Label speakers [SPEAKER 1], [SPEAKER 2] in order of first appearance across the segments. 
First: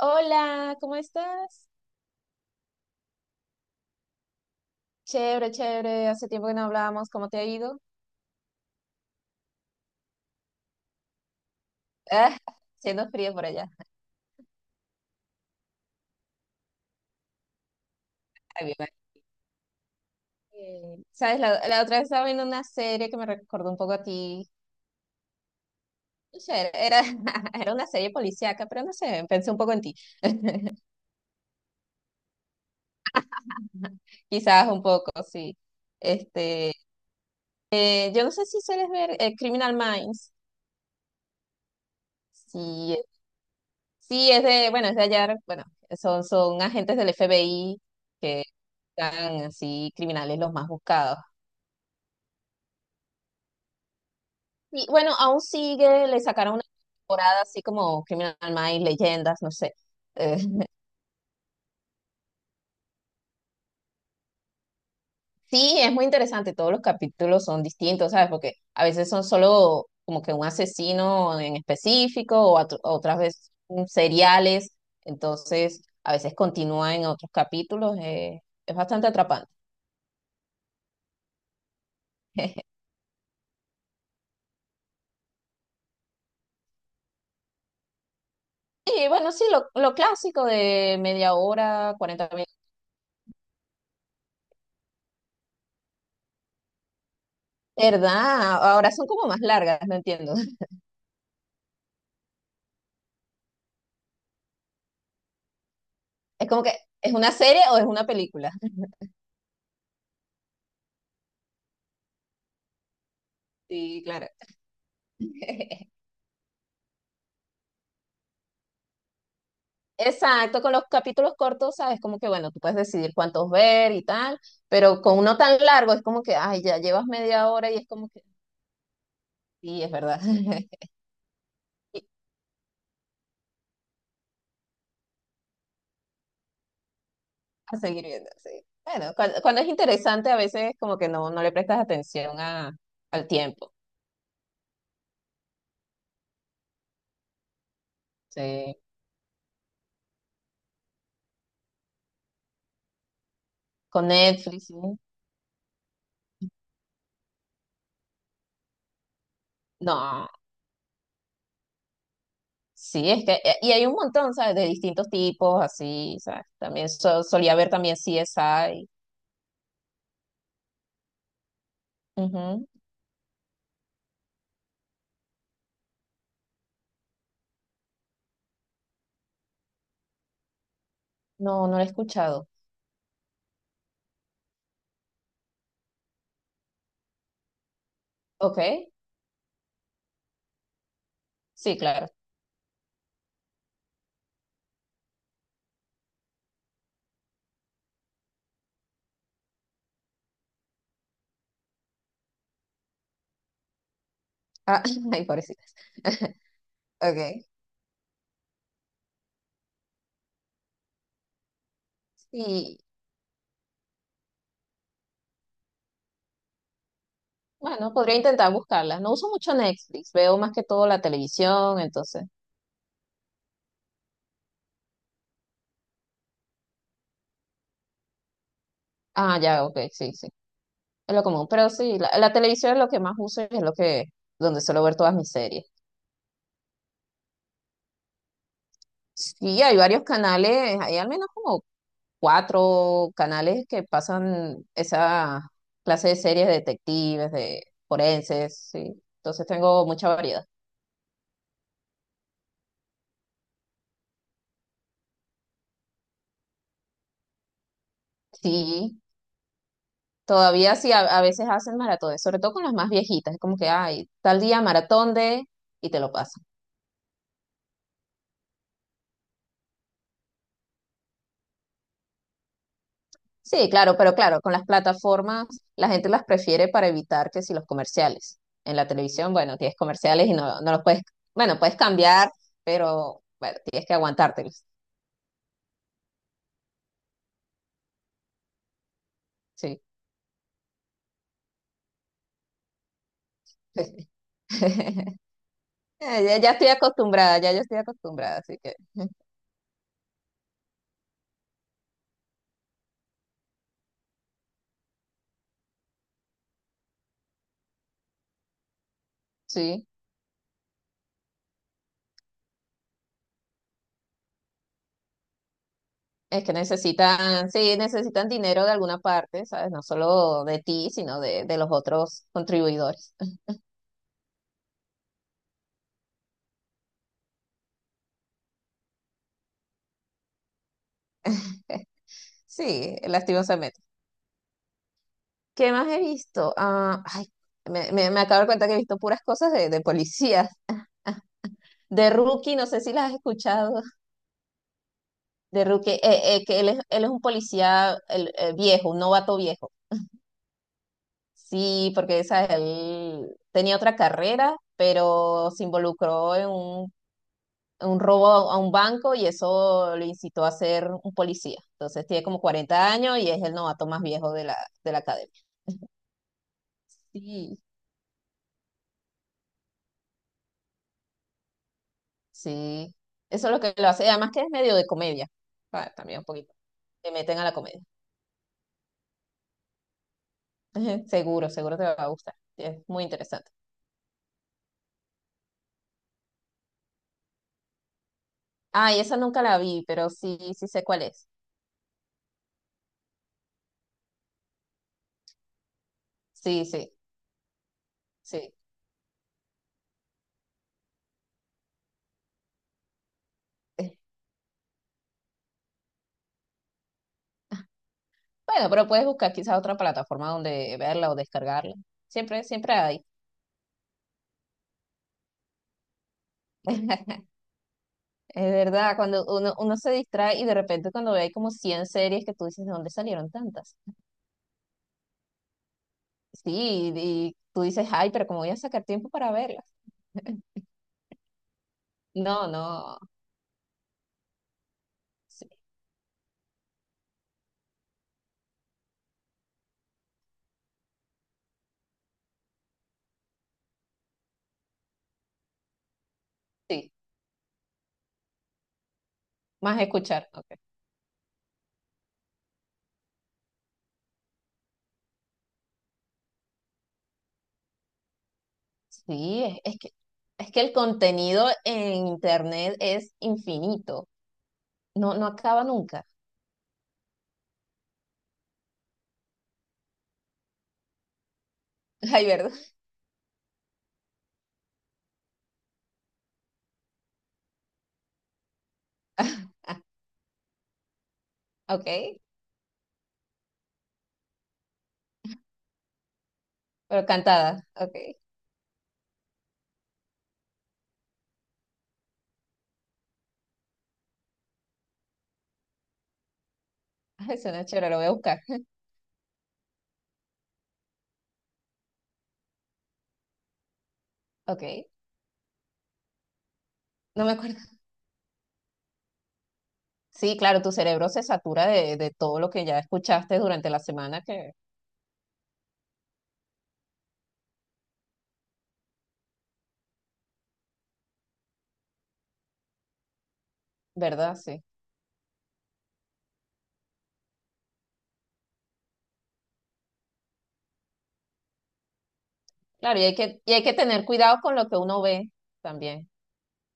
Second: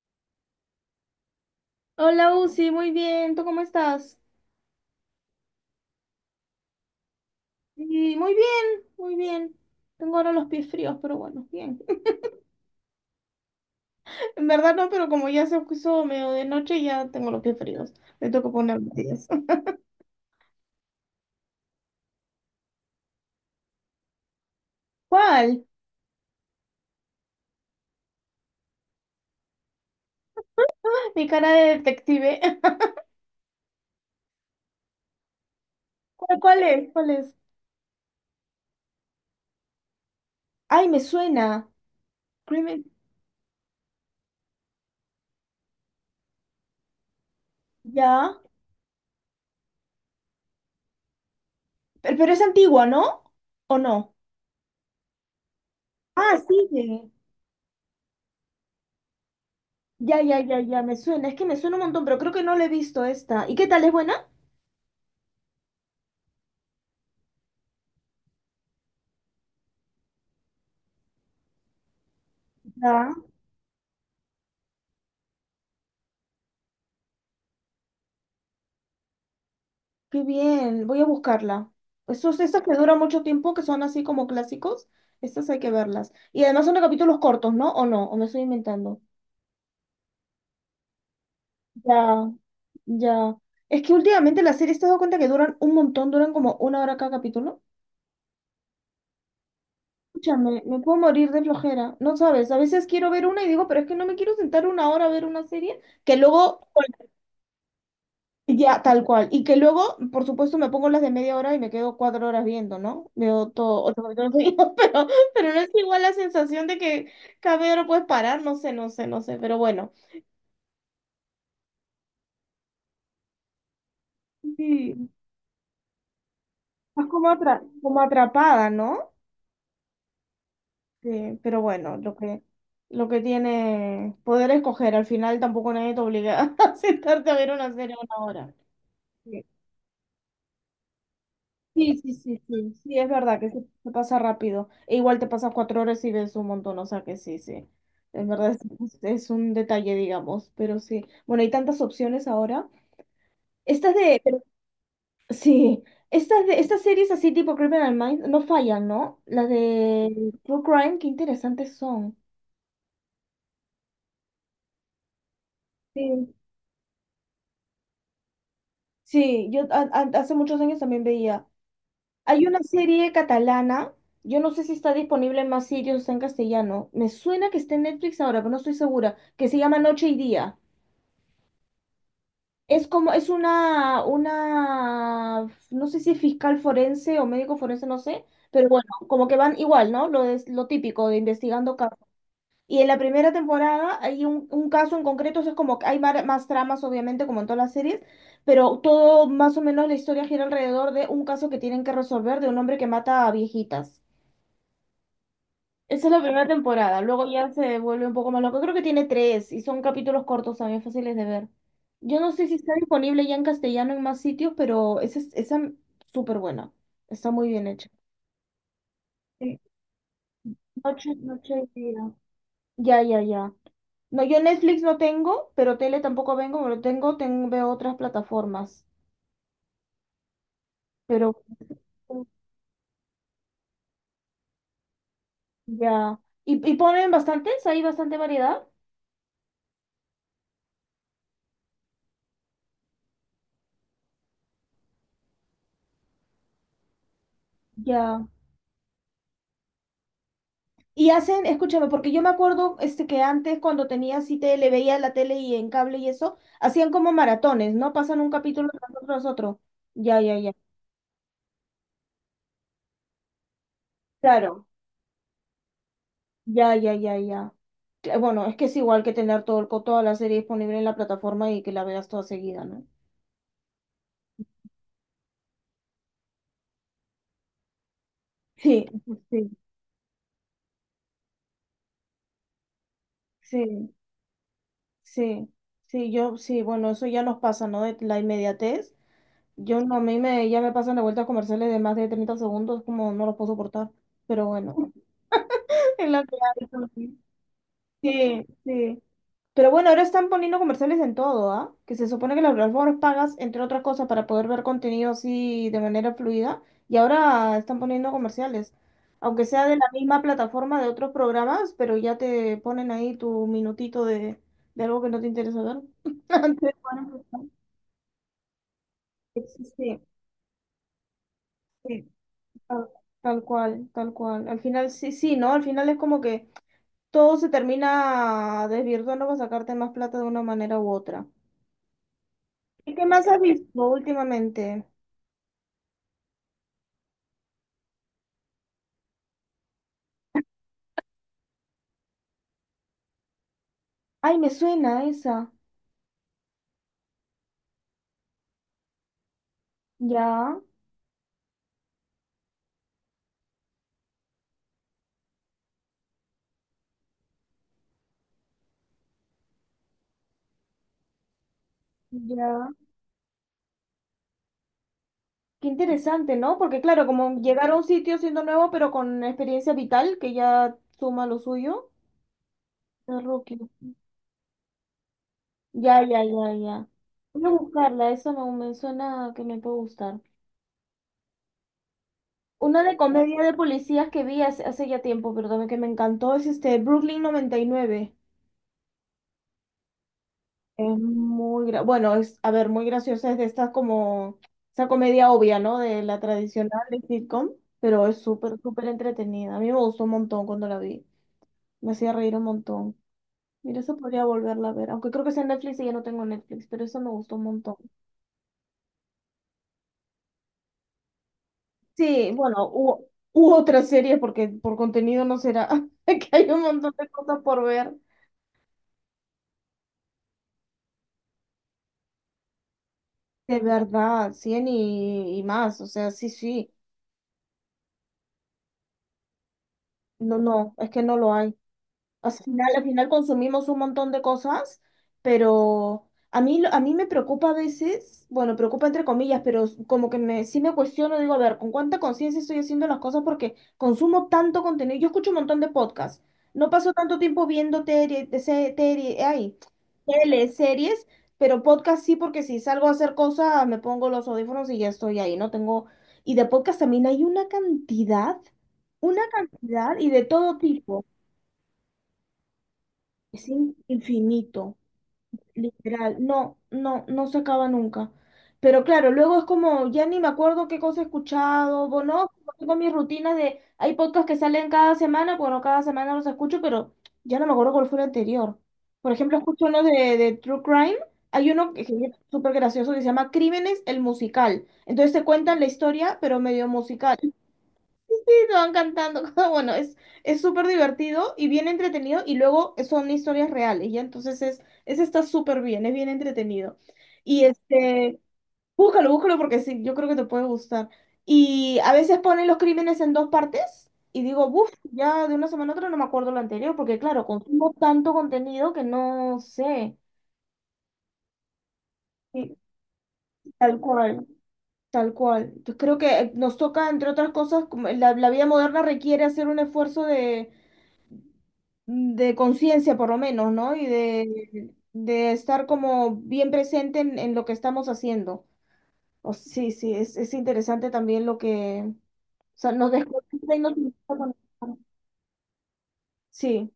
[SPEAKER 1] Hola, ¿cómo estás?
[SPEAKER 2] Hola, Uzi, muy bien. ¿Tú cómo estás?
[SPEAKER 1] Chévere, chévere. Hace tiempo que no hablábamos. ¿Cómo te ha ido?
[SPEAKER 2] Sí, muy bien, muy bien. Tengo ahora los pies fríos, pero bueno, bien.
[SPEAKER 1] Ah, siendo frío por allá.
[SPEAKER 2] En verdad no, pero como ya se puso medio de noche, ya tengo los pies fríos. Me toca
[SPEAKER 1] Ay, mi
[SPEAKER 2] poner medias.
[SPEAKER 1] ¿Sabes? La otra vez estaba viendo una serie que me recordó un poco a ti.
[SPEAKER 2] ¿Cuál?
[SPEAKER 1] No sé, era, era una serie policíaca, pero no sé, pensé un poco en ti.
[SPEAKER 2] Ah, mi cara de detective.
[SPEAKER 1] Quizás un poco, sí.
[SPEAKER 2] ¿Cuál, cuál
[SPEAKER 1] Este,
[SPEAKER 2] es? ¿Cuál es?
[SPEAKER 1] yo no sé si sueles ver Criminal Minds.
[SPEAKER 2] Ay, me suena. Crimen-
[SPEAKER 1] Sí, sí, es de, bueno, es de allá, bueno, son agentes del FBI
[SPEAKER 2] Ya.
[SPEAKER 1] que están así criminales los más buscados.
[SPEAKER 2] Pero es antigua, ¿no? ¿O no?
[SPEAKER 1] Sí, bueno, aún sigue, le
[SPEAKER 2] Ah,
[SPEAKER 1] sacaron una
[SPEAKER 2] sigue.
[SPEAKER 1] temporada así como Criminal Minds, Leyendas, no sé.
[SPEAKER 2] Ya,
[SPEAKER 1] Eh,
[SPEAKER 2] ya, ya, ya, me suena. Es que me suena un montón, pero creo que no la he visto esta. ¿Y qué tal? ¿Es buena?
[SPEAKER 1] sí, es muy interesante, todos los capítulos son distintos, ¿sabes? Porque a veces son solo como que un asesino en específico o
[SPEAKER 2] Ya.
[SPEAKER 1] otras veces seriales, entonces a veces continúa en otros capítulos, es bastante atrapante.
[SPEAKER 2] Qué bien, voy a buscarla. Esos, esas que duran mucho tiempo, que son así como clásicos, estas hay que verlas. Y además son de capítulos cortos, ¿no? ¿O no? ¿O me estoy inventando?
[SPEAKER 1] Y bueno, sí, lo clásico de media hora, 40
[SPEAKER 2] Ya,
[SPEAKER 1] minutos.
[SPEAKER 2] ya. Es que últimamente las series te has dado cuenta que duran un montón, duran como una hora cada capítulo.
[SPEAKER 1] ¿Verdad? Ahora son como más largas, no entiendo.
[SPEAKER 2] Escúchame, me puedo morir de flojera. No sabes, a veces quiero ver una y digo, pero es que no me quiero sentar una hora a ver una serie que
[SPEAKER 1] Es como
[SPEAKER 2] luego...
[SPEAKER 1] que, ¿es una serie o es una película?
[SPEAKER 2] Ya, tal cual. Y que luego, por supuesto, me pongo las de media hora y me quedo 4 horas viendo, ¿no? Veo todo, ocho
[SPEAKER 1] Sí, claro.
[SPEAKER 2] capítulos seguidos, pero no es igual la sensación de que cada media hora puedes parar, no sé, no sé, no sé, pero bueno.
[SPEAKER 1] Exacto, con los capítulos cortos, sabes, como que bueno, tú puedes decidir cuántos ver y tal, pero
[SPEAKER 2] Sí,
[SPEAKER 1] con uno tan largo es como que, ay, ya llevas
[SPEAKER 2] estás como,
[SPEAKER 1] media hora y es
[SPEAKER 2] como
[SPEAKER 1] como que,
[SPEAKER 2] atrapada, ¿no?
[SPEAKER 1] sí, es verdad.
[SPEAKER 2] Sí, pero bueno,
[SPEAKER 1] Y
[SPEAKER 2] lo que tiene poder escoger, al final tampoco nadie te obliga a sentarte a ver una
[SPEAKER 1] a
[SPEAKER 2] serie
[SPEAKER 1] seguir
[SPEAKER 2] una
[SPEAKER 1] viendo, sí.
[SPEAKER 2] hora.
[SPEAKER 1] Bueno, cuando es interesante a veces como que no, no le prestas
[SPEAKER 2] Sí, sí, sí,
[SPEAKER 1] atención a,
[SPEAKER 2] sí, sí, es
[SPEAKER 1] al
[SPEAKER 2] verdad que se,
[SPEAKER 1] tiempo.
[SPEAKER 2] se pasa rápido. E igual te pasas 4 horas y ves un montón, o sea que sí, sí. Es verdad, es,
[SPEAKER 1] Sí.
[SPEAKER 2] es- un detalle, digamos, pero sí. Bueno, hay tantas opciones ahora. Estas
[SPEAKER 1] Con
[SPEAKER 2] de, pero...
[SPEAKER 1] Netflix, sí.
[SPEAKER 2] sí, estas de, estas series así tipo Criminal Minds no fallan, ¿no? Las
[SPEAKER 1] No,
[SPEAKER 2] de True Crime, qué interesantes son.
[SPEAKER 1] sí, es que, y hay un montón, ¿sabes? De distintos tipos, así,
[SPEAKER 2] Sí,
[SPEAKER 1] ¿sabes? También solía ver también CSI.
[SPEAKER 2] sí, yo hace muchos años también veía. Hay una
[SPEAKER 1] Ujú.
[SPEAKER 2] serie catalana, yo no sé si está disponible en más sitios, está en castellano. Me suena que está en Netflix ahora, pero no estoy segura, que se llama Noche y Día.
[SPEAKER 1] No, no lo he escuchado.
[SPEAKER 2] Es como, es una, no sé si es fiscal forense o médico forense, no sé, pero bueno,
[SPEAKER 1] Ok.
[SPEAKER 2] como que van igual, ¿no? Lo, es, lo típico de investigando
[SPEAKER 1] Sí,
[SPEAKER 2] casos.
[SPEAKER 1] claro.
[SPEAKER 2] Y en la primera temporada hay un caso en concreto, o sea, es como que hay más tramas, obviamente, como en todas las series, pero todo más o menos la historia gira alrededor de un caso que tienen que resolver de un hombre que mata a viejitas.
[SPEAKER 1] Ah, ay, pobrecita.
[SPEAKER 2] Esa es la primera temporada, luego
[SPEAKER 1] Ok.
[SPEAKER 2] ya se vuelve un poco más loco. Creo que tiene tres y son capítulos cortos también fáciles de ver. Yo no sé si está
[SPEAKER 1] Y
[SPEAKER 2] disponible ya en castellano en más sitios, pero esa es esa súper buena. Está muy bien hecha.
[SPEAKER 1] bueno, podría intentar buscarla. No uso mucho
[SPEAKER 2] Sí,
[SPEAKER 1] Netflix, veo más que todo la
[SPEAKER 2] Noche
[SPEAKER 1] televisión,
[SPEAKER 2] y día.
[SPEAKER 1] entonces.
[SPEAKER 2] Ya, ya, ya. No, yo Netflix no tengo, pero tele tampoco vengo, pero tengo, tengo, veo otras plataformas.
[SPEAKER 1] Ah, ya, ok, sí, sí. Es lo
[SPEAKER 2] Pero
[SPEAKER 1] común. Pero sí, la televisión es lo que más uso y es lo que, donde suelo ver todas mis series.
[SPEAKER 2] ya. ¿Y ponen bastantes? ¿Hay bastante variedad?
[SPEAKER 1] Sí, hay varios canales, hay al menos como 4 canales que pasan esa clase de series de detectives, de
[SPEAKER 2] Ya.
[SPEAKER 1] forenses, sí. Entonces tengo mucha variedad.
[SPEAKER 2] Y hacen, escúchame, porque yo me acuerdo este, que antes cuando tenía así tele, veía la tele y en cable y eso, hacían como maratones, ¿no? Pasan un capítulo tras
[SPEAKER 1] Sí.
[SPEAKER 2] otro, tras otro. Ya, ya, ya.
[SPEAKER 1] Todavía sí, a veces hacen maratones, sobre todo con las más viejitas, es como que, ay, tal día
[SPEAKER 2] Claro.
[SPEAKER 1] maratón de, y te lo pasan.
[SPEAKER 2] Ya, ya, ya, ya. Bueno, es que es igual que tener todo el, toda la serie disponible en la plataforma y que la veas toda seguida, ¿no?
[SPEAKER 1] Sí, claro, pero claro, con las plataformas la gente las prefiere para evitar que si los comerciales. En
[SPEAKER 2] Sí,
[SPEAKER 1] la televisión,
[SPEAKER 2] sí,
[SPEAKER 1] bueno, tienes comerciales y no, no los puedes, bueno, puedes cambiar, pero bueno, tienes
[SPEAKER 2] sí,
[SPEAKER 1] que aguantártelos.
[SPEAKER 2] sí, sí, yo, sí, bueno, eso ya nos pasa, ¿no? De la inmediatez. Yo
[SPEAKER 1] Sí.
[SPEAKER 2] no, a mí me, ya me pasan de vueltas comerciales de más de 30 segundos, como no los puedo soportar, pero bueno. En
[SPEAKER 1] Ya,
[SPEAKER 2] la
[SPEAKER 1] ya estoy
[SPEAKER 2] playa. Sí,
[SPEAKER 1] acostumbrada, ya, ya estoy acostumbrada,
[SPEAKER 2] sí,
[SPEAKER 1] así que
[SPEAKER 2] sí. Pero bueno, ahora están poniendo comerciales en todo, ¿ah? Que se supone que las plataformas pagas, entre otras cosas, para poder ver contenido así de manera fluida. Y ahora están poniendo comerciales. Aunque sea de la
[SPEAKER 1] sí.
[SPEAKER 2] misma plataforma de otros programas, pero ya te ponen ahí tu minutito de algo que no te interesa ver.
[SPEAKER 1] Es que
[SPEAKER 2] Te ponen...
[SPEAKER 1] necesitan, sí, necesitan dinero de alguna
[SPEAKER 2] Sí,
[SPEAKER 1] parte, ¿sabes? No
[SPEAKER 2] sí,
[SPEAKER 1] solo de ti, sino de los
[SPEAKER 2] sí.
[SPEAKER 1] otros
[SPEAKER 2] Tal,
[SPEAKER 1] contribuidores.
[SPEAKER 2] tal cual, tal cual. Al final, sí, sí, ¿no? Al final es como que todo se termina desvirtuando para sacarte más plata de una manera u otra. ¿Y
[SPEAKER 1] Sí,
[SPEAKER 2] qué más has
[SPEAKER 1] lastimosamente.
[SPEAKER 2] visto últimamente?
[SPEAKER 1] ¿Qué más he visto? Ah, ay, me acabo de dar cuenta que he visto puras cosas de policías. De Rookie, no sé si las has escuchado.
[SPEAKER 2] Ay, me suena esa.
[SPEAKER 1] De Rookie, que él es un policía viejo, un novato viejo.
[SPEAKER 2] Ya,
[SPEAKER 1] Sí, porque esa, él tenía otra carrera, pero se involucró en un robo a un banco y eso lo incitó a ser un policía. Entonces tiene como
[SPEAKER 2] ya.
[SPEAKER 1] 40 años y es el novato más viejo de la academia.
[SPEAKER 2] Qué interesante, ¿no? Porque claro, como
[SPEAKER 1] Sí,
[SPEAKER 2] llegar a un sitio siendo nuevo, pero con experiencia vital, que ya suma lo suyo.
[SPEAKER 1] sí.
[SPEAKER 2] De
[SPEAKER 1] Eso es
[SPEAKER 2] rookie.
[SPEAKER 1] lo que lo hace. Además que es medio de comedia. Ah,
[SPEAKER 2] Ya,
[SPEAKER 1] también
[SPEAKER 2] ya,
[SPEAKER 1] un
[SPEAKER 2] ya,
[SPEAKER 1] poquito.
[SPEAKER 2] ya.
[SPEAKER 1] Te meten a
[SPEAKER 2] Voy a
[SPEAKER 1] la comedia.
[SPEAKER 2] buscarla, eso me suena que me puede gustar.
[SPEAKER 1] Seguro, seguro te va a gustar. Es
[SPEAKER 2] Una de
[SPEAKER 1] muy
[SPEAKER 2] comedia
[SPEAKER 1] interesante.
[SPEAKER 2] de policías que vi hace ya tiempo, pero también que me encantó, es este Brooklyn 99.
[SPEAKER 1] Ay, esa nunca la vi, pero sí, sí sé
[SPEAKER 2] Es
[SPEAKER 1] cuál es.
[SPEAKER 2] muy, bueno, es, a ver, muy graciosa, es de estas como, esa comedia obvia, ¿no? De la
[SPEAKER 1] Sí,
[SPEAKER 2] tradicional
[SPEAKER 1] sí,
[SPEAKER 2] de sitcom, pero es
[SPEAKER 1] sí.
[SPEAKER 2] súper, súper entretenida. A mí me gustó un montón cuando la vi, me hacía reír un montón. Mira,
[SPEAKER 1] Eh,
[SPEAKER 2] eso podría volverla a ver, aunque creo que sea en Netflix y ya no tengo Netflix, pero eso me gustó un montón.
[SPEAKER 1] Bueno, pero puedes buscar quizás otra plataforma donde verla o descargarla.
[SPEAKER 2] Sí,
[SPEAKER 1] Siempre,
[SPEAKER 2] bueno,
[SPEAKER 1] siempre hay.
[SPEAKER 2] hubo, hubo otras series porque por contenido no será, que hay un montón de cosas por ver.
[SPEAKER 1] Es verdad, cuando uno, uno se distrae y de repente cuando ve hay como 100 series que tú dices, ¿de dónde salieron
[SPEAKER 2] De
[SPEAKER 1] tantas?
[SPEAKER 2] verdad, 100 y más, o sea, sí, sí,
[SPEAKER 1] Sí, y tú dices, ay, pero ¿cómo voy a sacar tiempo para verlas?
[SPEAKER 2] no, no, es que no lo hay. Al
[SPEAKER 1] No, no,
[SPEAKER 2] final, al final consumimos un montón de cosas,
[SPEAKER 1] sí,
[SPEAKER 2] pero a mí, a mí me preocupa a veces, bueno, preocupa entre comillas, pero s- como que me, sí me cuestiono, digo, a ver, ¿con cuánta conciencia estoy haciendo las cosas? Porque consumo tanto contenido. Yo escucho un montón de podcasts. No
[SPEAKER 1] sí,
[SPEAKER 2] paso tanto tiempo viendo tele, de tele, ay,
[SPEAKER 1] más escuchar, ok.
[SPEAKER 2] tele, series, pero podcast sí, porque si salgo a hacer cosas, me pongo los audífonos y ya estoy ahí, no tengo... Y de podcast también hay una
[SPEAKER 1] Sí,
[SPEAKER 2] cantidad y de
[SPEAKER 1] es
[SPEAKER 2] todo
[SPEAKER 1] que el
[SPEAKER 2] tipo.
[SPEAKER 1] contenido en internet es
[SPEAKER 2] Es
[SPEAKER 1] infinito,
[SPEAKER 2] infinito,
[SPEAKER 1] no, no acaba nunca.
[SPEAKER 2] literal. No, no, no se acaba nunca. Pero claro, luego es como, ya ni me acuerdo qué cosa he escuchado, o
[SPEAKER 1] Ay,
[SPEAKER 2] no,
[SPEAKER 1] ¿verdad?
[SPEAKER 2] como tengo mis rutinas de, hay podcasts que salen cada semana, bueno, cada semana los escucho, pero ya no me acuerdo cuál fue el anterior. Por ejemplo, escucho
[SPEAKER 1] Ah,
[SPEAKER 2] uno de True Crime, hay uno que es
[SPEAKER 1] ok,
[SPEAKER 2] súper gracioso que se llama Crímenes, el musical. Entonces te cuentan la historia, pero medio
[SPEAKER 1] pero
[SPEAKER 2] musical
[SPEAKER 1] cantada, ok.
[SPEAKER 2] me van cantando. Bueno, es súper divertido y bien entretenido y luego son historias reales, ¿ya? Entonces es, ese está súper bien, es bien entretenido.
[SPEAKER 1] Ay,
[SPEAKER 2] Y
[SPEAKER 1] suena chévere, lo voy a
[SPEAKER 2] este,
[SPEAKER 1] buscar,
[SPEAKER 2] búscalo, búscalo porque sí, yo creo que te puede gustar. Y a veces ponen los crímenes en dos partes y digo, buf,
[SPEAKER 1] ok.
[SPEAKER 2] ya de una semana a otra no me acuerdo lo anterior porque
[SPEAKER 1] No
[SPEAKER 2] claro,
[SPEAKER 1] me acuerdo.
[SPEAKER 2] consumo tanto contenido que no sé.
[SPEAKER 1] Sí, claro, tu cerebro se satura de todo lo
[SPEAKER 2] Sí,
[SPEAKER 1] que ya escuchaste durante la
[SPEAKER 2] tal
[SPEAKER 1] semana,
[SPEAKER 2] cual,
[SPEAKER 1] que,
[SPEAKER 2] tal cual. Entonces creo que nos toca, entre otras cosas, como la vida moderna requiere hacer un esfuerzo de conciencia por lo menos, ¿no? Y
[SPEAKER 1] ¿verdad? Sí.
[SPEAKER 2] de estar como bien presente en lo que estamos haciendo. O, sí, sí, es interesante también lo que, o sea, nos
[SPEAKER 1] Claro, y
[SPEAKER 2] desconecta y
[SPEAKER 1] hay que
[SPEAKER 2] nos
[SPEAKER 1] tener
[SPEAKER 2] conecta
[SPEAKER 1] cuidado con lo que
[SPEAKER 2] con...
[SPEAKER 1] uno ve también,
[SPEAKER 2] Sí,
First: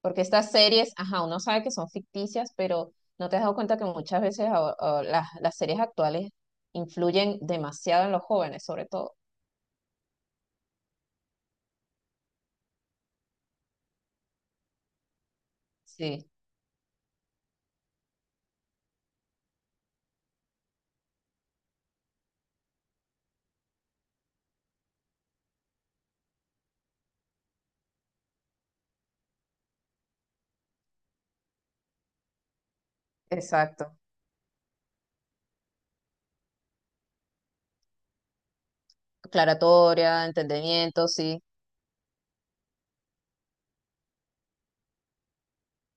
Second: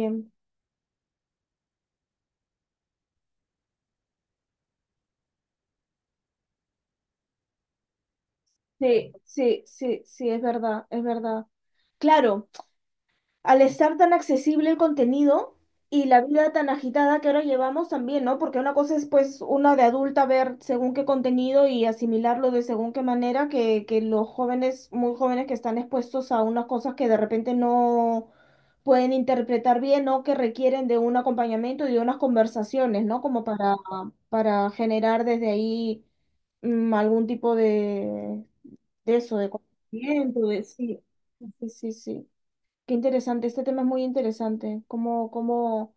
[SPEAKER 1] porque estas series, ajá, uno sabe que son ficticias, pero no te has dado cuenta que muchas veces a las series actuales influyen demasiado en los jóvenes, sobre
[SPEAKER 2] Sí,
[SPEAKER 1] todo.
[SPEAKER 2] sí, sí, sí, es verdad, es verdad. Claro, al estar tan accesible el contenido y la
[SPEAKER 1] Sí,
[SPEAKER 2] vida tan agitada que ahora llevamos también, ¿no? Porque una cosa es pues una de adulta ver según qué contenido y asimilarlo de según qué manera que los jóvenes, muy jóvenes que están expuestos a unas cosas que de repente no pueden interpretar bien o que requieren de un acompañamiento y de unas conversaciones, ¿no? Como
[SPEAKER 1] exacto.
[SPEAKER 2] para generar desde ahí algún tipo de eso, de
[SPEAKER 1] Aclaratoria,
[SPEAKER 2] conocimiento, de sí,
[SPEAKER 1] entendimiento, sí.
[SPEAKER 2] sí, sí, sí. Qué interesante, este tema es muy interesante, cómo, cómo,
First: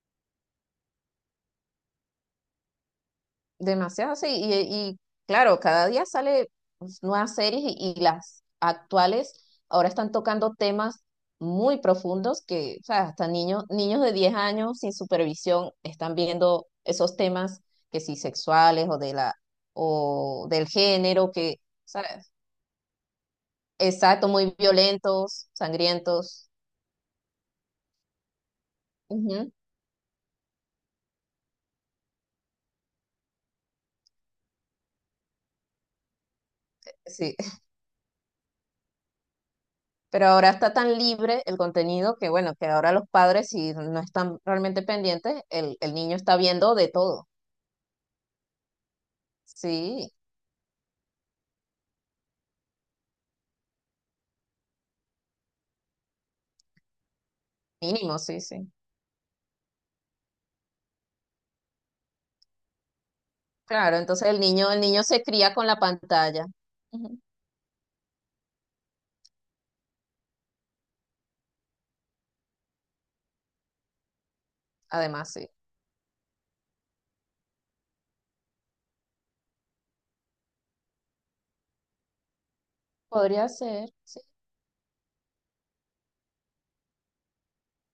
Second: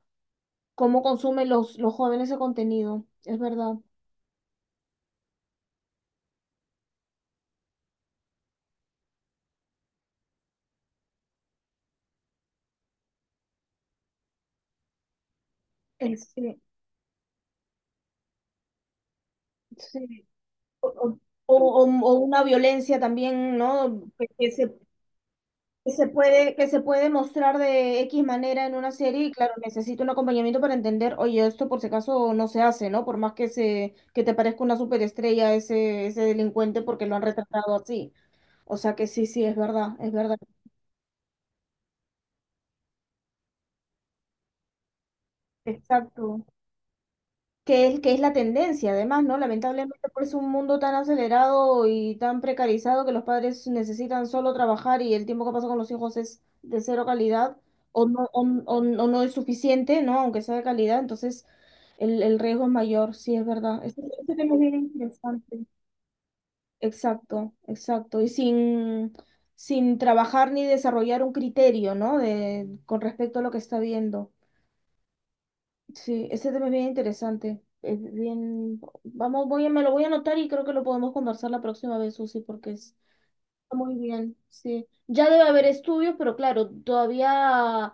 [SPEAKER 2] cómo consumen los jóvenes ese contenido, es verdad.
[SPEAKER 1] Demasiado, sí. Y claro, cada día sale pues, nuevas series y las actuales ahora están tocando temas muy profundos que, o sea, hasta niños, niños de 10 años sin supervisión están
[SPEAKER 2] Sí,
[SPEAKER 1] viendo esos temas que sí sexuales o de la
[SPEAKER 2] sí.
[SPEAKER 1] o del
[SPEAKER 2] O, o,
[SPEAKER 1] género que,
[SPEAKER 2] o,
[SPEAKER 1] o sea,
[SPEAKER 2] o una violencia también, ¿no?
[SPEAKER 1] exacto, muy violentos, sangrientos.
[SPEAKER 2] Que se puede mostrar de X manera en una serie y
[SPEAKER 1] Ujú.
[SPEAKER 2] claro, necesita un acompañamiento para entender, oye, esto por si acaso no se hace, ¿no? Por más que, se, que te parezca una superestrella ese, ese delincuente porque lo han
[SPEAKER 1] Sí.
[SPEAKER 2] retratado así. O sea que sí, sí, es verdad, es
[SPEAKER 1] Pero
[SPEAKER 2] verdad.
[SPEAKER 1] ahora está tan libre el contenido que, bueno, que ahora los padres, si no están realmente pendientes, el niño está
[SPEAKER 2] Exacto,
[SPEAKER 1] viendo de todo.
[SPEAKER 2] que es la tendencia, además, ¿no? Lamentablemente,
[SPEAKER 1] Sí,
[SPEAKER 2] por es un mundo tan acelerado y tan precarizado que los padres necesitan solo trabajar y el tiempo que pasa con los hijos es de cero calidad o
[SPEAKER 1] mínimo,
[SPEAKER 2] no,
[SPEAKER 1] sí,
[SPEAKER 2] o,
[SPEAKER 1] sí.
[SPEAKER 2] o- o no es suficiente, ¿no? Aunque sea de calidad, entonces el riesgo es mayor, sí, es verdad.
[SPEAKER 1] Claro,
[SPEAKER 2] Este,
[SPEAKER 1] entonces
[SPEAKER 2] este tema es bien
[SPEAKER 1] el niño se cría
[SPEAKER 2] interesante.
[SPEAKER 1] con la pantalla. Ujú.
[SPEAKER 2] Exacto, exacto. Y sin trabajar ni desarrollar un criterio, ¿no? De, con respecto a lo que está viendo.
[SPEAKER 1] Además, sí.
[SPEAKER 2] Sí, ese tema es bien interesante. Es bien, vamos, voy a, me lo voy a anotar y creo que lo podemos conversar la próxima vez, Susi, porque
[SPEAKER 1] Podría
[SPEAKER 2] está
[SPEAKER 1] ser,
[SPEAKER 2] muy
[SPEAKER 1] sí.
[SPEAKER 2] bien. Sí, ya debe haber estudios, pero claro, todavía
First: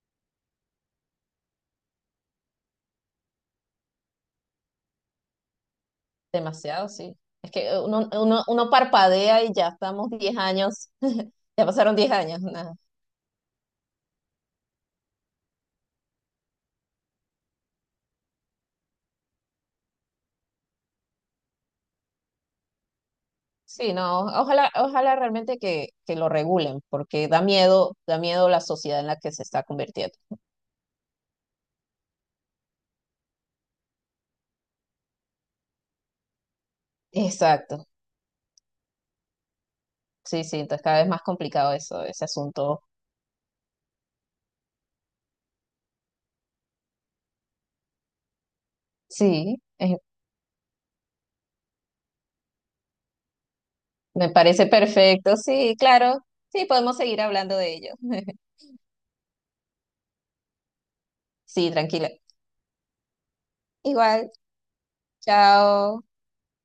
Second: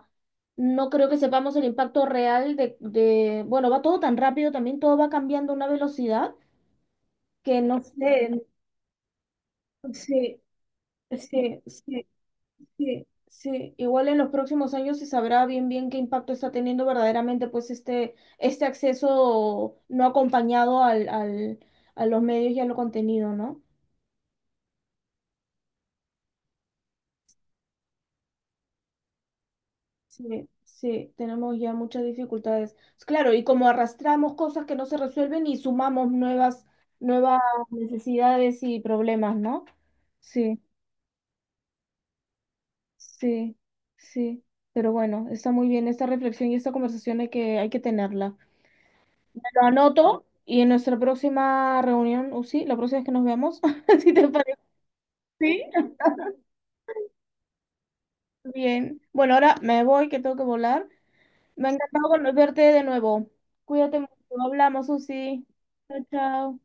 [SPEAKER 2] no creo que sepamos el impacto real de, bueno, va todo tan rápido, también todo va cambiando a una velocidad
[SPEAKER 1] Demasiado, sí. Es
[SPEAKER 2] que
[SPEAKER 1] que
[SPEAKER 2] no
[SPEAKER 1] uno, uno,
[SPEAKER 2] sé.
[SPEAKER 1] uno parpadea y ya estamos 10
[SPEAKER 2] Sí,
[SPEAKER 1] años.
[SPEAKER 2] sí,
[SPEAKER 1] Ya pasaron
[SPEAKER 2] sí.
[SPEAKER 1] 10 años. Nada.
[SPEAKER 2] Sí, sí, igual en los próximos años se sabrá bien bien qué impacto está teniendo verdaderamente pues este acceso no acompañado al, al, a los medios y a lo contenido, ¿no?
[SPEAKER 1] Sí, no, ojalá, ojalá realmente que lo regulen, porque da miedo la sociedad en la que se está convirtiendo.
[SPEAKER 2] Sí, sí, tenemos ya muchas dificultades. Claro, y como arrastramos cosas que no se resuelven y sumamos nuevas
[SPEAKER 1] Exacto.
[SPEAKER 2] necesidades y problemas, ¿no?
[SPEAKER 1] Sí, sí,
[SPEAKER 2] Sí,
[SPEAKER 1] entonces cada vez más complicado eso, ese asunto.
[SPEAKER 2] sí, sí. Pero bueno, está muy bien esta reflexión y esta conversación hay que tenerla.
[SPEAKER 1] Sí,
[SPEAKER 2] Lo anoto y en nuestra próxima reunión, o sí, la próxima vez que nos veamos, si te
[SPEAKER 1] me
[SPEAKER 2] parece,
[SPEAKER 1] parece perfecto,
[SPEAKER 2] sí.
[SPEAKER 1] sí, claro. Sí, podemos seguir hablando de ello.
[SPEAKER 2] Bien. Bueno, ahora me voy, que tengo que volar. Me
[SPEAKER 1] Sí,
[SPEAKER 2] ha encantado
[SPEAKER 1] tranquila.
[SPEAKER 2] verte de nuevo. Cuídate mucho.
[SPEAKER 1] Igual,
[SPEAKER 2] Hablamos, Susi.
[SPEAKER 1] chao.
[SPEAKER 2] Chao, chao.